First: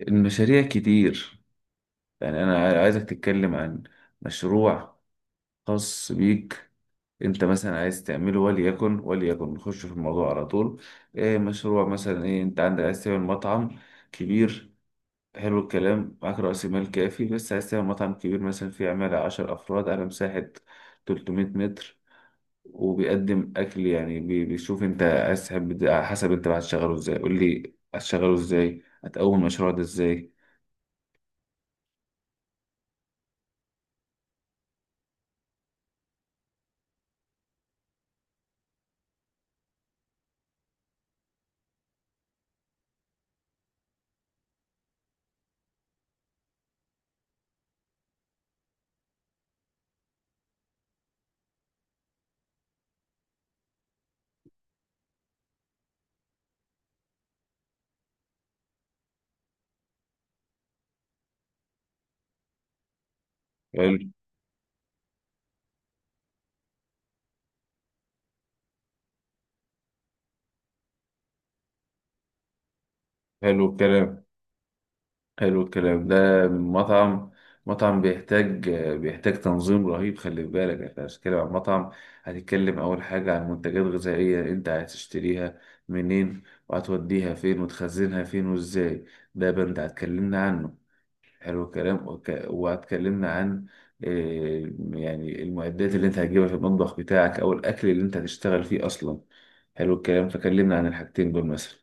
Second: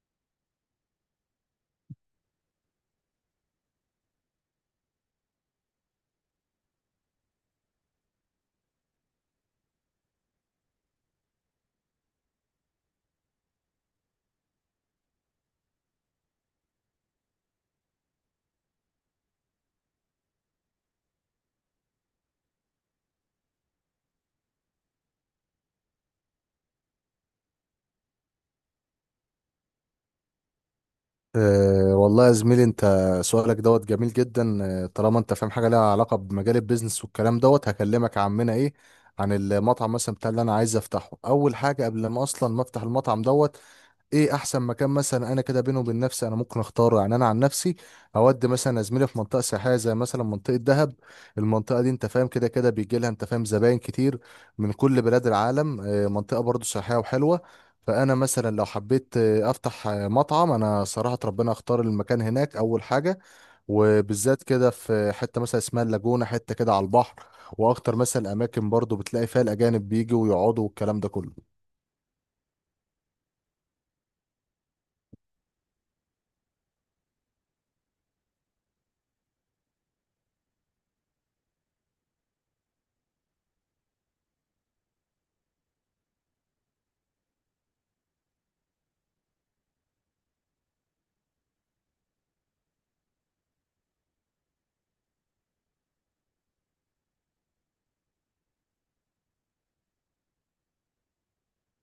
المشاريع كتير. يعني انا عايزك تتكلم عن مشروع خاص بيك. انت مثلا عايز تعمله، وليكن نخش في الموضوع على طول. ايه مشروع مثلا؟ ايه انت عندك؟ عايز تعمل مطعم كبير؟ حلو الكلام. معاك رأس مال كافي، بس عايز تعمل مطعم كبير مثلا فيه عمالة 10 أفراد على مساحة 300 متر وبيقدم أكل. يعني بيشوف أنت عايز تحب ده على حسب أنت بقى هتشغله إزاي. قول لي هتشغله إزاي، هتقوم المشروع ده إزاي؟ أه والله يا زميلي، انت سؤالك دوت جميل جدا. طالما انت فاهم حاجه ليها علاقه بمجال البيزنس والكلام دوت، هكلمك يا عمنا. ايه عن المطعم مثلا بتاع اللي انا عايز افتحه؟ اول حاجه قبل ما اصلا ما افتح المطعم دوت، ايه احسن مكان مثلا انا كده بينه وبين نفسي انا ممكن اختاره؟ يعني انا عن نفسي اودي مثلا، زميلي، في منطقه سياحيه، زي مثلا منطقه دهب. المنطقه دي انت فاهم كده كده بيجي لها، انت فاهم، زباين كتير من كل بلاد العالم. منطقه برضو سياحيه وحلوه. فانا مثلا لو حبيت افتح مطعم، انا صراحه ربنا اختار المكان هناك اول حاجه، حلو وبالذات كده في حته مثلا اسمها اللاجونه، حته كده على البحر. واكتر مثلا اماكن برضو بتلاقي فيها الاجانب بيجوا ويقعدوا والكلام ده كله. حلو الكلام. حلو الكلام ده. مطعم مطعم بيحتاج تنظيم رهيب. خلي بالك انت هتتكلم عن مطعم. هتتكلم اول حاجة عن منتجات غذائية انت عايز تشتريها منين، وهتوديها فين، وتخزنها فين وازاي. ده بند هتكلمنا عنه. حلو الكلام. وهتكلمنا عن يعني المعدات اللي انت هتجيبها في المطبخ بتاعك، او الاكل اللي انت هتشتغل فيه اصلا. حلو الكلام، فكلمنا عن الحاجتين دول مثلا.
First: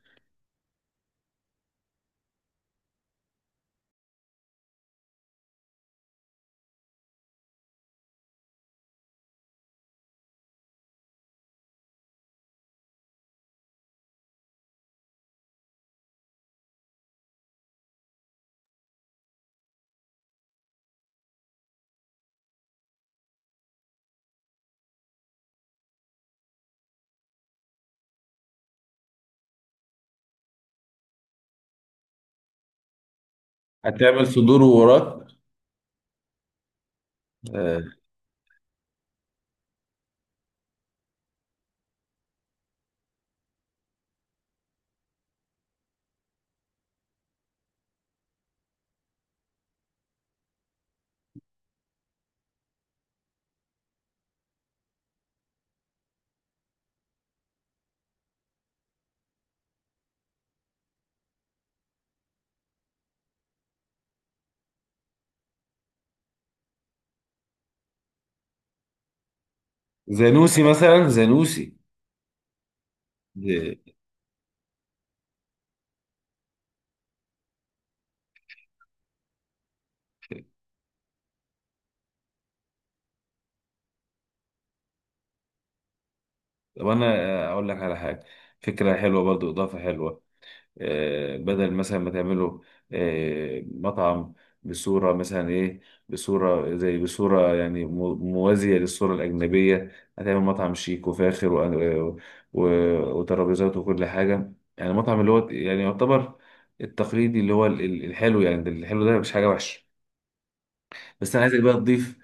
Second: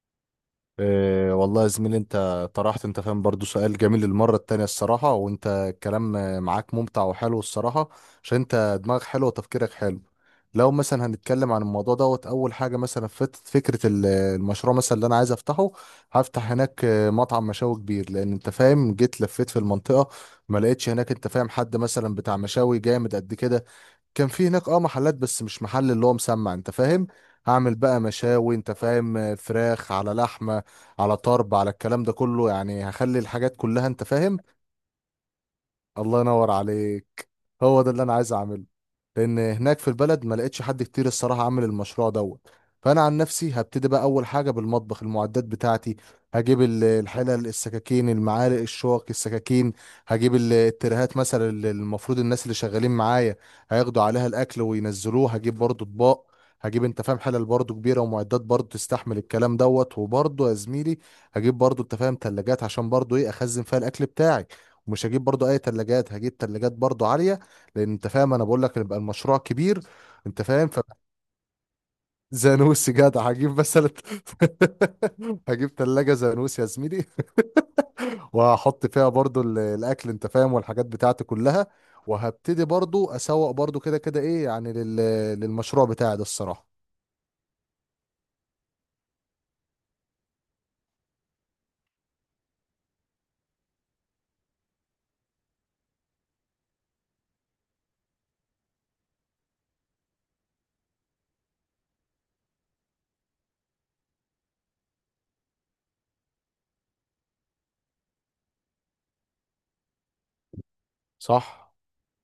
إيه والله يا زميلي، انت طرحت، انت فاهم، برضو سؤال جميل المرة التانية الصراحة، وانت الكلام معاك ممتع وحلو الصراحة، عشان انت دماغك حلو وتفكيرك حلو. لو مثلا هنتكلم عن الموضوع دوت، اول حاجة مثلا فكرة المشروع مثلا اللي انا عايز افتحه، هفتح هناك مطعم مشاوي كبير، لان انت فاهم جيت لفيت في المنطقة ما لقيتش هناك، انت فاهم، حد مثلا بتاع مشاوي جامد قد كده. كان في هناك اه محلات بس مش محل اللي هو مسمع، انت فاهم. هعمل بقى مشاوي، انت فاهم، فراخ على لحمة على طرب، على الكلام ده كله. يعني هخلي الحاجات كلها، انت هتعمل فاهم. صدور ووراك. الله ينور عليك. هو آه، ده اللي انا عايز اعمله، لان هناك في البلد ما لقيتش حد كتير الصراحه عامل المشروع دوت. فانا عن نفسي هبتدي بقى اول حاجه بالمطبخ، المعدات بتاعتي. هجيب الحلل، السكاكين، المعالق، الشوك، السكاكين. هجيب الترهات مثلا اللي المفروض الناس اللي شغالين معايا هياخدوا عليها الاكل وينزلوه. هجيب برضو اطباق. هجيب، انت فاهم، حلل برضو كبيره ومعدات برضو تستحمل الكلام دوت. وبرضو يا زميلي، هجيب برضو، انت فاهم، تلاجات عشان برضو ايه، اخزن فيها الاكل بتاعي. مش هجيب برضو اي تلاجات، هجيب تلاجات برضو عالية، لان انت فاهم انا بقول لك يبقى المشروع كبير، انت زانوسي فاهم. ف مثلا، زانوسي. زانوسي جدع، هجيب مثلا دي- هجيب تلاجة زانوسي يا زميلي، وهحط فيها برضو الاكل، انت فاهم، والحاجات بتاعتي كلها. وهبتدي برضو اسوق برضو كده كده ايه، يعني للمشروع بتاعي ده الصراحة. طب انا اقول لك على حاجه. فكره حلوه، برضو اضافه حلوه. بدل مثلا ما تعمله مطعم بصوره مثلا ايه، بصوره زي بصوره، يعني موازيه للصوره الاجنبيه. هتعمل مطعم شيك وفاخر وترابيزات وكل حاجه، يعني مطعم اللي هو يعني يعتبر التقليدي، اللي هو الحلو، يعني ده الحلو ده مش حاجه وحشه. بس انا عايزك صح. بقى تضيف.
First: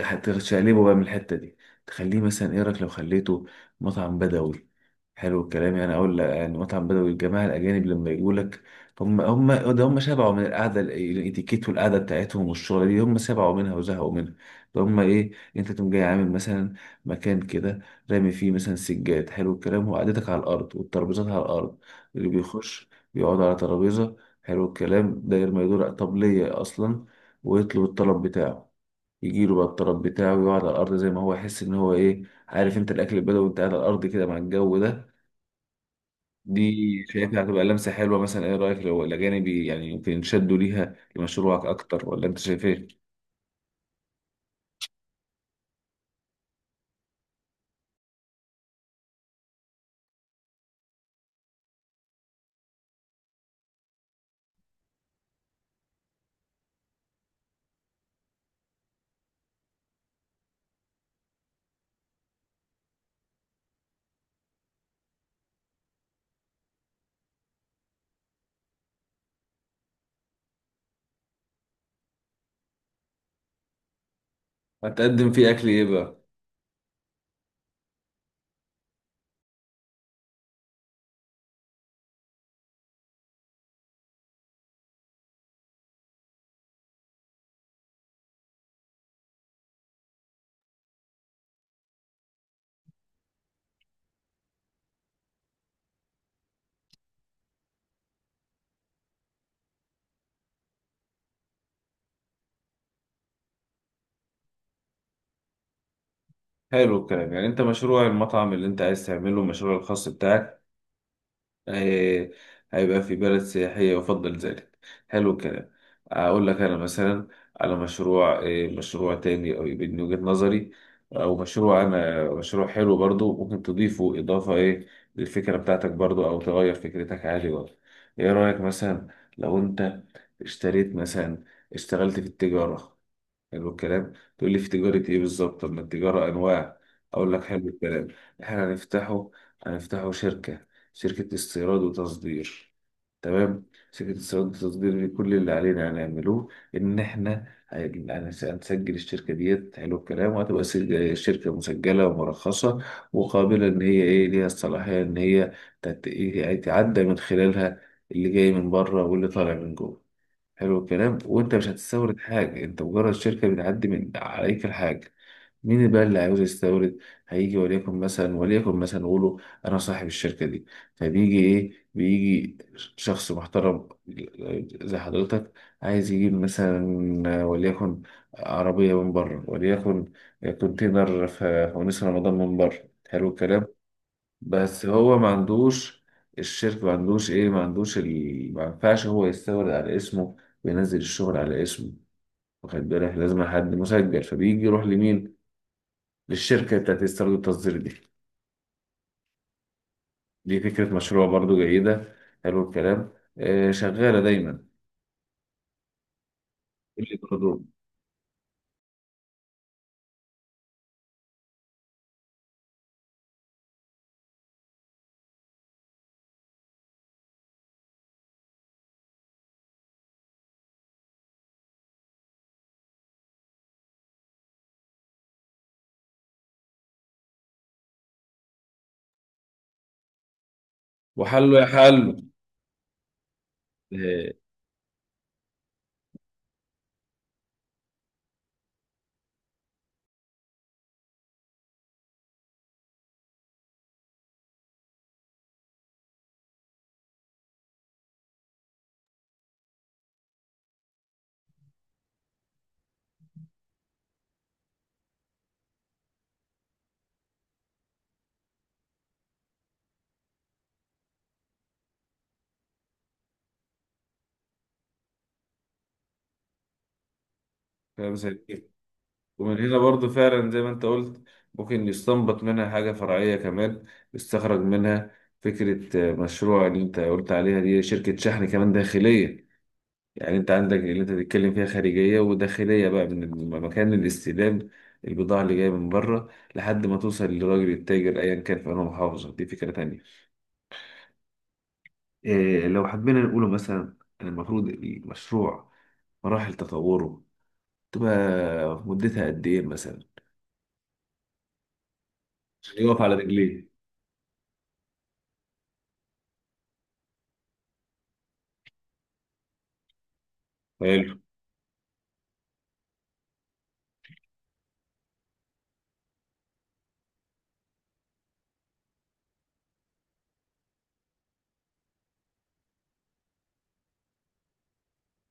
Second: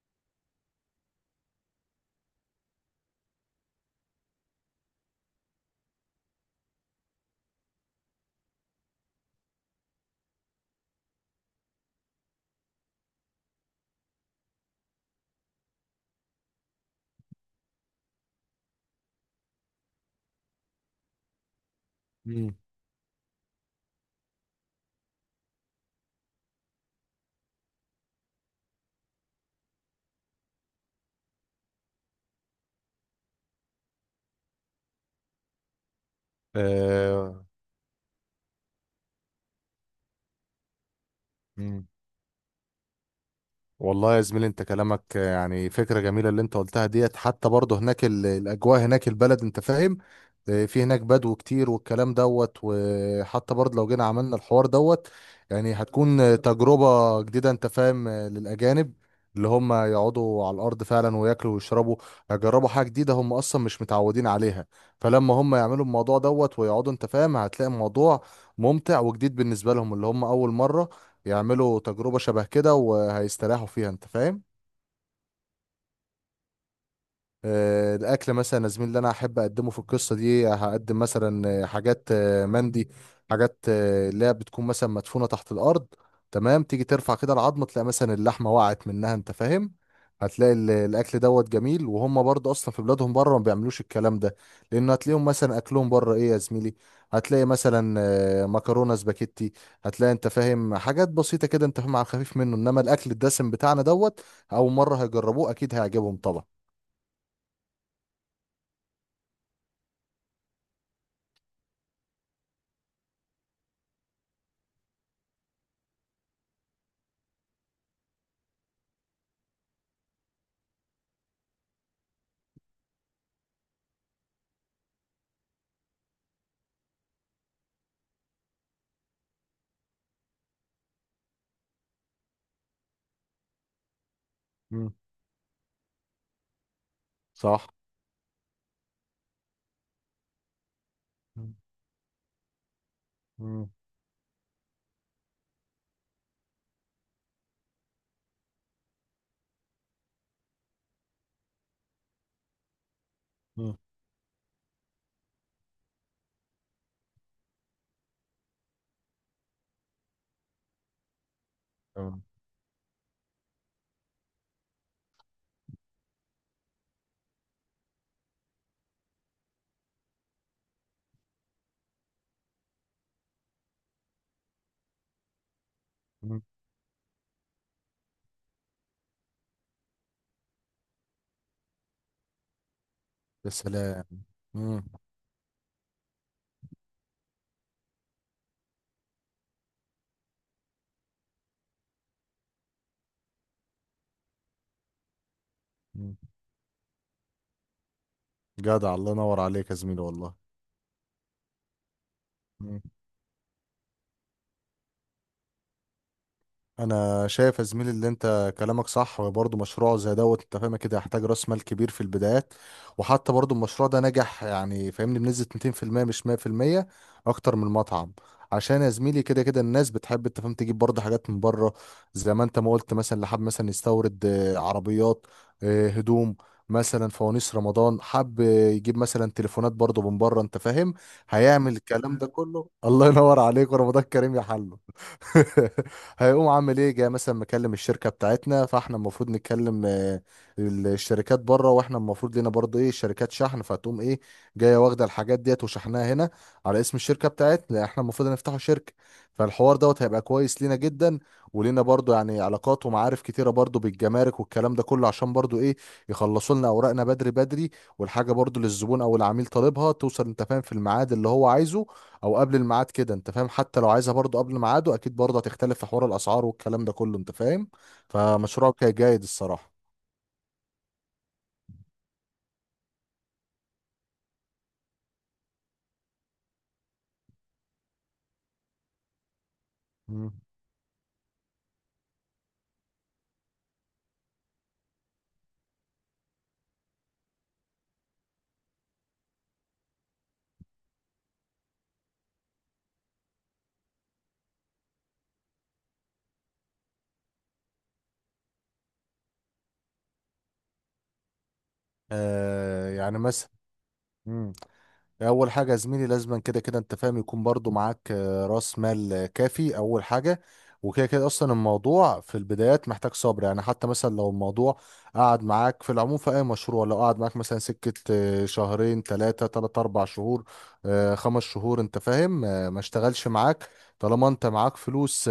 هتشقلبه بقى من الحته دي، تخليه مثلا. ايه رايك لو خليته مطعم بدوي؟ حلو الكلام. يعني اقول لك، يعني مطعم بدوي، الجماعه الاجانب لما يجوا لك، هم ده، هم شبعوا من القعده الاتيكيت والقعده بتاعتهم والشغله دي، هم شبعوا منها وزهقوا منها. فهم ايه؟ انت تقوم جاي عامل مثلا مكان كده، رامي فيه مثلا سجاد، حلو الكلام، وقعدتك على الارض والترابيزات على الارض. اللي امم. بيخش بيقعد على ترابيزه، حلو الكلام، داير ما يدور. طب ليه اصلا؟ ويطلب الطلب بتاعه، يجيله بقى الطلب بتاعه، ويقعد على الأرض زي ما هو، يحس إن هو إيه، عارف أنت، الأكل البدوي وأنت قاعد على الأرض كده مع الجو ده. دي شايفها آه. هتبقى لمسة حلوة. مثلا إيه رأيك لو الأجانب يعني يمكن ينشدوا ليها لمشروعك أكتر، ولا أنت شايف إيه؟ والله يا زميلي، انت كلامك يعني فكرة جميلة اللي انت قلتها ديت، حتى برضه هناك الأجواء هناك، البلد انت فاهم، اه، في هناك بدو كتير والكلام دوت. وحتى برضه لو جينا عملنا الحوار دوت، يعني هتكون تجربة جديدة، انت فاهم، للأجانب، اللي هم يقعدوا على الأرض فعلا وياكلوا ويشربوا. هيجربوا حاجة جديدة هم أصلا مش متعودين عليها. فلما هم يعملوا الموضوع دوت ويقعدوا، انت فاهم، هتلاقي الموضوع ممتع وجديد بالنسبة لهم، اللي هم أول مرة يعملوا تجربة شبه كده وهيستريحوا فيها، انت فاهم. هتقدم فيه أكل إيه بقى؟ الاكل مثلا يا زميلي اللي انا احب اقدمه في القصه دي، هقدم مثلا حاجات مندي، حاجات اللي هي بتكون مثلا مدفونه تحت الارض. تمام، تيجي ترفع كده العظمه، تلاقي مثلا اللحمه وقعت منها، انت فاهم. هتلاقي الاكل دوت جميل، وهم برضه اصلا في بلادهم بره ما بيعملوش الكلام ده، لان هتلاقيهم مثلا اكلهم بره ايه، يا زميلي، هتلاقي مثلا مكرونه سباكيتي. هتلاقي، انت فاهم، حاجات بسيطه كده، انت فاهم، على الخفيف منه، انما الاكل الدسم بتاعنا دوت اول مره هيجربوه، اكيد هيعجبهم طبعا. حلو الكلام. يعني أنت مشروع المطعم اللي أنت عايز تعمله، المشروع الخاص بتاعك، هي- هيبقى في بلد سياحية، يفضل ذلك. حلو الكلام. أقول لك أنا مثلا على مشروع، إيه، مشروع تاني، أو يبقى من وجهة نظري، أو مشروع، أنا مشروع حلو برضو ممكن تضيفه إضافة إيه للفكرة بتاعتك برضو، أو تغير فكرتك عادي برضو. إيه رأيك مثلا لو أنت اشتريت مثلا اشتغلت في التجارة؟ حلو الكلام. تقول لي في تجارة ايه بالظبط؟ طب ما التجارة انواع. اقول لك. صح. حلو الكلام. احنا هنفتحه شركة مم. استيراد وتصدير. تمام. مم. شركة استيراد وتصدير دي، كل اللي علينا هنعملوه ان احنا هنسجل الشركة ديت، حلو الكلام، وهتبقى شركة مسجلة ومرخصة، وقابلة، مم. ان هي ايه، ليها الصلاحية ان هي إيه، يعني تعدى من خلالها اللي جاي من بره واللي طالع من جوه. حلو الكلام. وانت مش هتستورد تمام. حاجة، انت مجرد شركة بتعدي من عليك الحاجة. مين بقى اللي عاوز يستورد؟ هيجي، وليكن مثلا نقوله انا صاحب الشركة دي. فبيجي ايه، بيجي شخص محترم زي حضرتك، عايز يجيب مم. مثلا وليكن عربية من بره، وليكن كونتينر في ونيس رمضان من بره، حلو يا الكلام. سلام. مم. بس هو ما عندوش الشركة، ما عندوش ايه، ما عندوش ما ينفعش هو يستورد على اسمه وينزل الشغل على اسمه، واخد بالك؟ لازم حد مسجل. فبيجي يروح لمين؟ مم. للشركة بتاعت استيراد التصدير دي. جدع، الله ينور عليك يا زميلي والله. دي فكرة مشروع برضو جيدة. حلو مم. الكلام. شغالة دايما، اللي انا شايف برضو يا زميلي اللي انت كلامك صح، وبرضه مشروع زي دوت انت فاهم كده يحتاج راس مال كبير في البدايات. وحتى برضه المشروع ده نجح، يعني فاهمني، بنسبة 200% مش 100%، اكتر من المطعم. عشان يا زميلي كده كده الناس بتحب، انت فاهم، تجيب برضه حاجات من بره، زي ما انت ما قلت مثلا اللي حب مثلا يستورد عربيات، هدوم، مثلا فوانيس رمضان، حب يجيب مثلا تليفونات برضه من بره، انت فاهم. وحله يا هيعمل الكلام حله. ده كله. الله ينور عليك، ورمضان آه، كريم يا حلو. هيقوم عامل ايه، جاي مثلا مكلم الشركه بتاعتنا، فاحنا المفروض نتكلم الشركات بره، واحنا المفروض لينا برضه ايه، شركات شحن. فتقوم ايه، جايه واخده الحاجات ديت وشحناها هنا على اسم الشركه بتاعتنا، لأن احنا المفروض نفتحوا شركه. فالحوار دوت هيبقى كويس لينا جدا، ولينا برضه يعني علاقات ومعارف كتيره برضه بالجمارك والكلام ده كله، عشان برضه ايه، يخلصوا لنا اوراقنا بدري بدري. والحاجه برضه للزبون او العميل طالبها توصل، انت فاهم، في الميعاد اللي هو عايزه او قبل الميعاد كده، انت فاهم. حتى لو عايزها برضو قبل ميعاده، اكيد برضو هتختلف في حوار الاسعار والكلام ده كله، انت فاهم. فاهم. فمشروعك جيد ومن الصراحه. هنا برضو فعلا، زي ما انت قلت، ممكن يستنبط منها حاجة فرعية كمان، يستخرج منها فكرة، مشروع اللي انت قلت عليها دي، شركة شحن كمان داخلية. يعني مم. انت عندك اللي انت بتتكلم فيها خارجية وداخلية، بقى من مكان الاستلام البضاعة اللي جاية من بره، لحد ما توصل للراجل التاجر ايا كان في انهي محافظة. دي فكرة تانية. إيه لو حبينا نقوله مثلا إن المفروض المشروع، مراحل تطوره تبقى مدتها قد ايه مثلا، عشان آه يقف على يعني مثلا، رجليه؟ اول حاجه يا زميلي لازما كده كده، انت فاهم، يكون برضو معاك راس مال كافي، اول حاجه. وكده حلو. كده اصلا الموضوع في البدايات محتاج صبر، يعني حتى مثلا لو الموضوع قعد معاك في العموم في اي مشروع، لو قعد معاك مثلا سكه شهرين، ثلاثه ثلاث اربع شهور، خمس شهور، انت فاهم، ما اشتغلش معاك، طالما انت معاك فلوس،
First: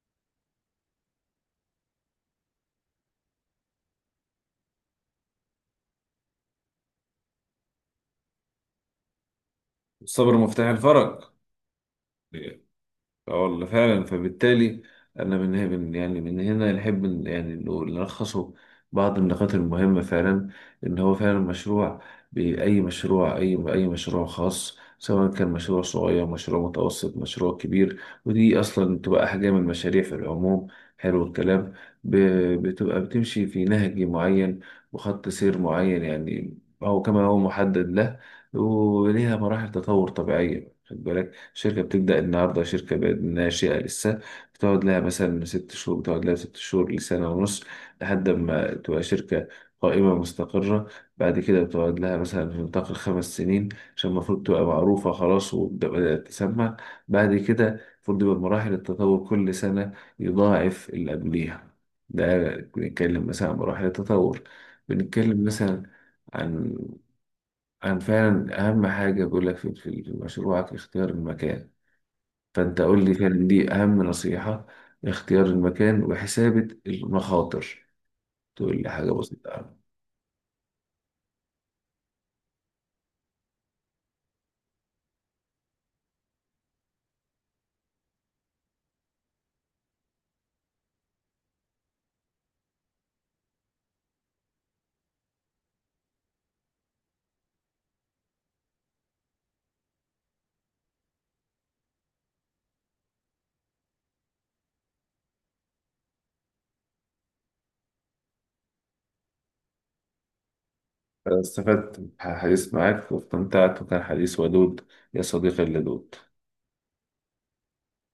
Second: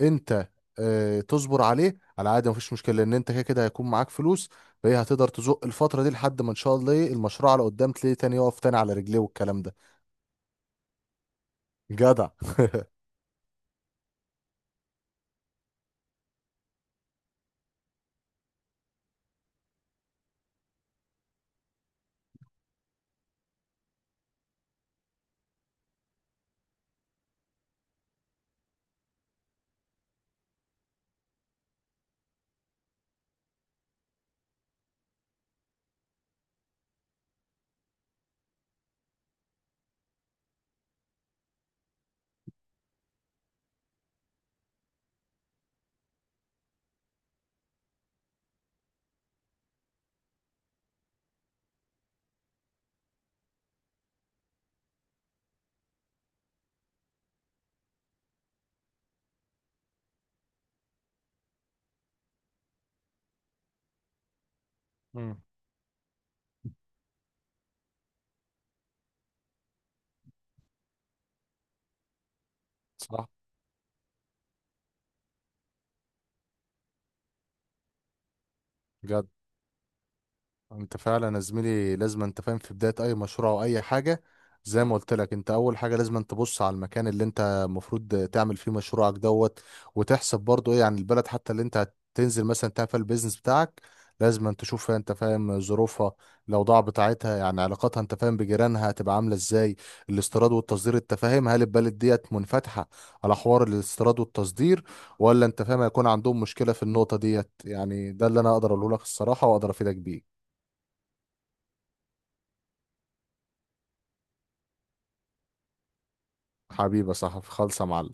انت تصبر عليه على عادي، مفيش مشكله، لان انت كده كده هيكون معاك فلوس. فهي هتقدر تزق الفتره دي لحد ما ان شاء الله ايه، المشروع على قدام تلاقيه تاني يقف تاني على رجليه والكلام ده. الصبر مفتاح الفرج. جدع. اه والله فعلا. فبالتالي انا من هنا يعني من هنا نحب يعني نلخصه بعض النقاط المهمة فعلا. ان هو فعلا مشروع، بأي مشروع، اي مشروع خاص، سواء كان مشروع صغير، مشروع متوسط، مشروع كبير، ودي اصلا بتبقى احجام المشاريع في العموم. حلو الكلام. ب- بتبقى بتمشي في نهج معين وخط سير معين، يعني هو كما هو محدد له، وليها مراحل تطور طبيعية. خد بالك، شركة بتبدأ النهاردة، شركة بقت ناشئة لسه، بتقعد لها مثلا 6 شهور، بتقعد لها 6 شهور لسنة ونص لحد ما تبقى شركة قائمة مستقرة. بعد كده بتقعد لها مثلا في نطاق ال 5 سنين، عشان المفروض تبقى معروفة خلاص وبدأت تسمع. بعد كده المفروض يبقى مراحل التطور كل سنة يضاعف اللي قبليها. ده بنتكلم مثلا عن مراحل التطور. مم. بنتكلم مثلا عن عن فعلا أهم حاجة بقول لك، في مشروعك اختيار المكان. فأنت قول لي صح. فعلا، دي أهم نصيحة، اختيار المكان وحسابة المخاطر. تقول لي حاجة جدع. بسيطة أوي. انت فعلا يا زميلي لازم، انت فاهم، في بداية اي مشروع او اي حاجة، زي ما قلت لك انت، اول حاجة لازم انت تبص على المكان اللي انت المفروض تعمل فيه مشروعك دوت، وتحسب برضو ايه عن البلد حتى اللي انت هتنزل مثلا تعمل فيها البيزنس بتاعك. لازم انت تشوف فيها، انت فاهم، ظروفها، الاوضاع بتاعتها، يعني علاقاتها، انت فاهم، بجيرانها هتبقى عامله ازاي، الاستيراد والتصدير، انت فاهم، هل البلد ديت منفتحه على حوار الاستيراد والتصدير، ولا انت فاهم هيكون عندهم مشكله في النقطه ديت. يعني ده اللي انا اقدر اقوله لك الصراحه، واقدر افيدك بيه. أنا استفدت من الحديث معاك واستمتعت، وكان حديث ودود، يا صديقي اللدود. حبيبة صاحبي خالصة يا معلم.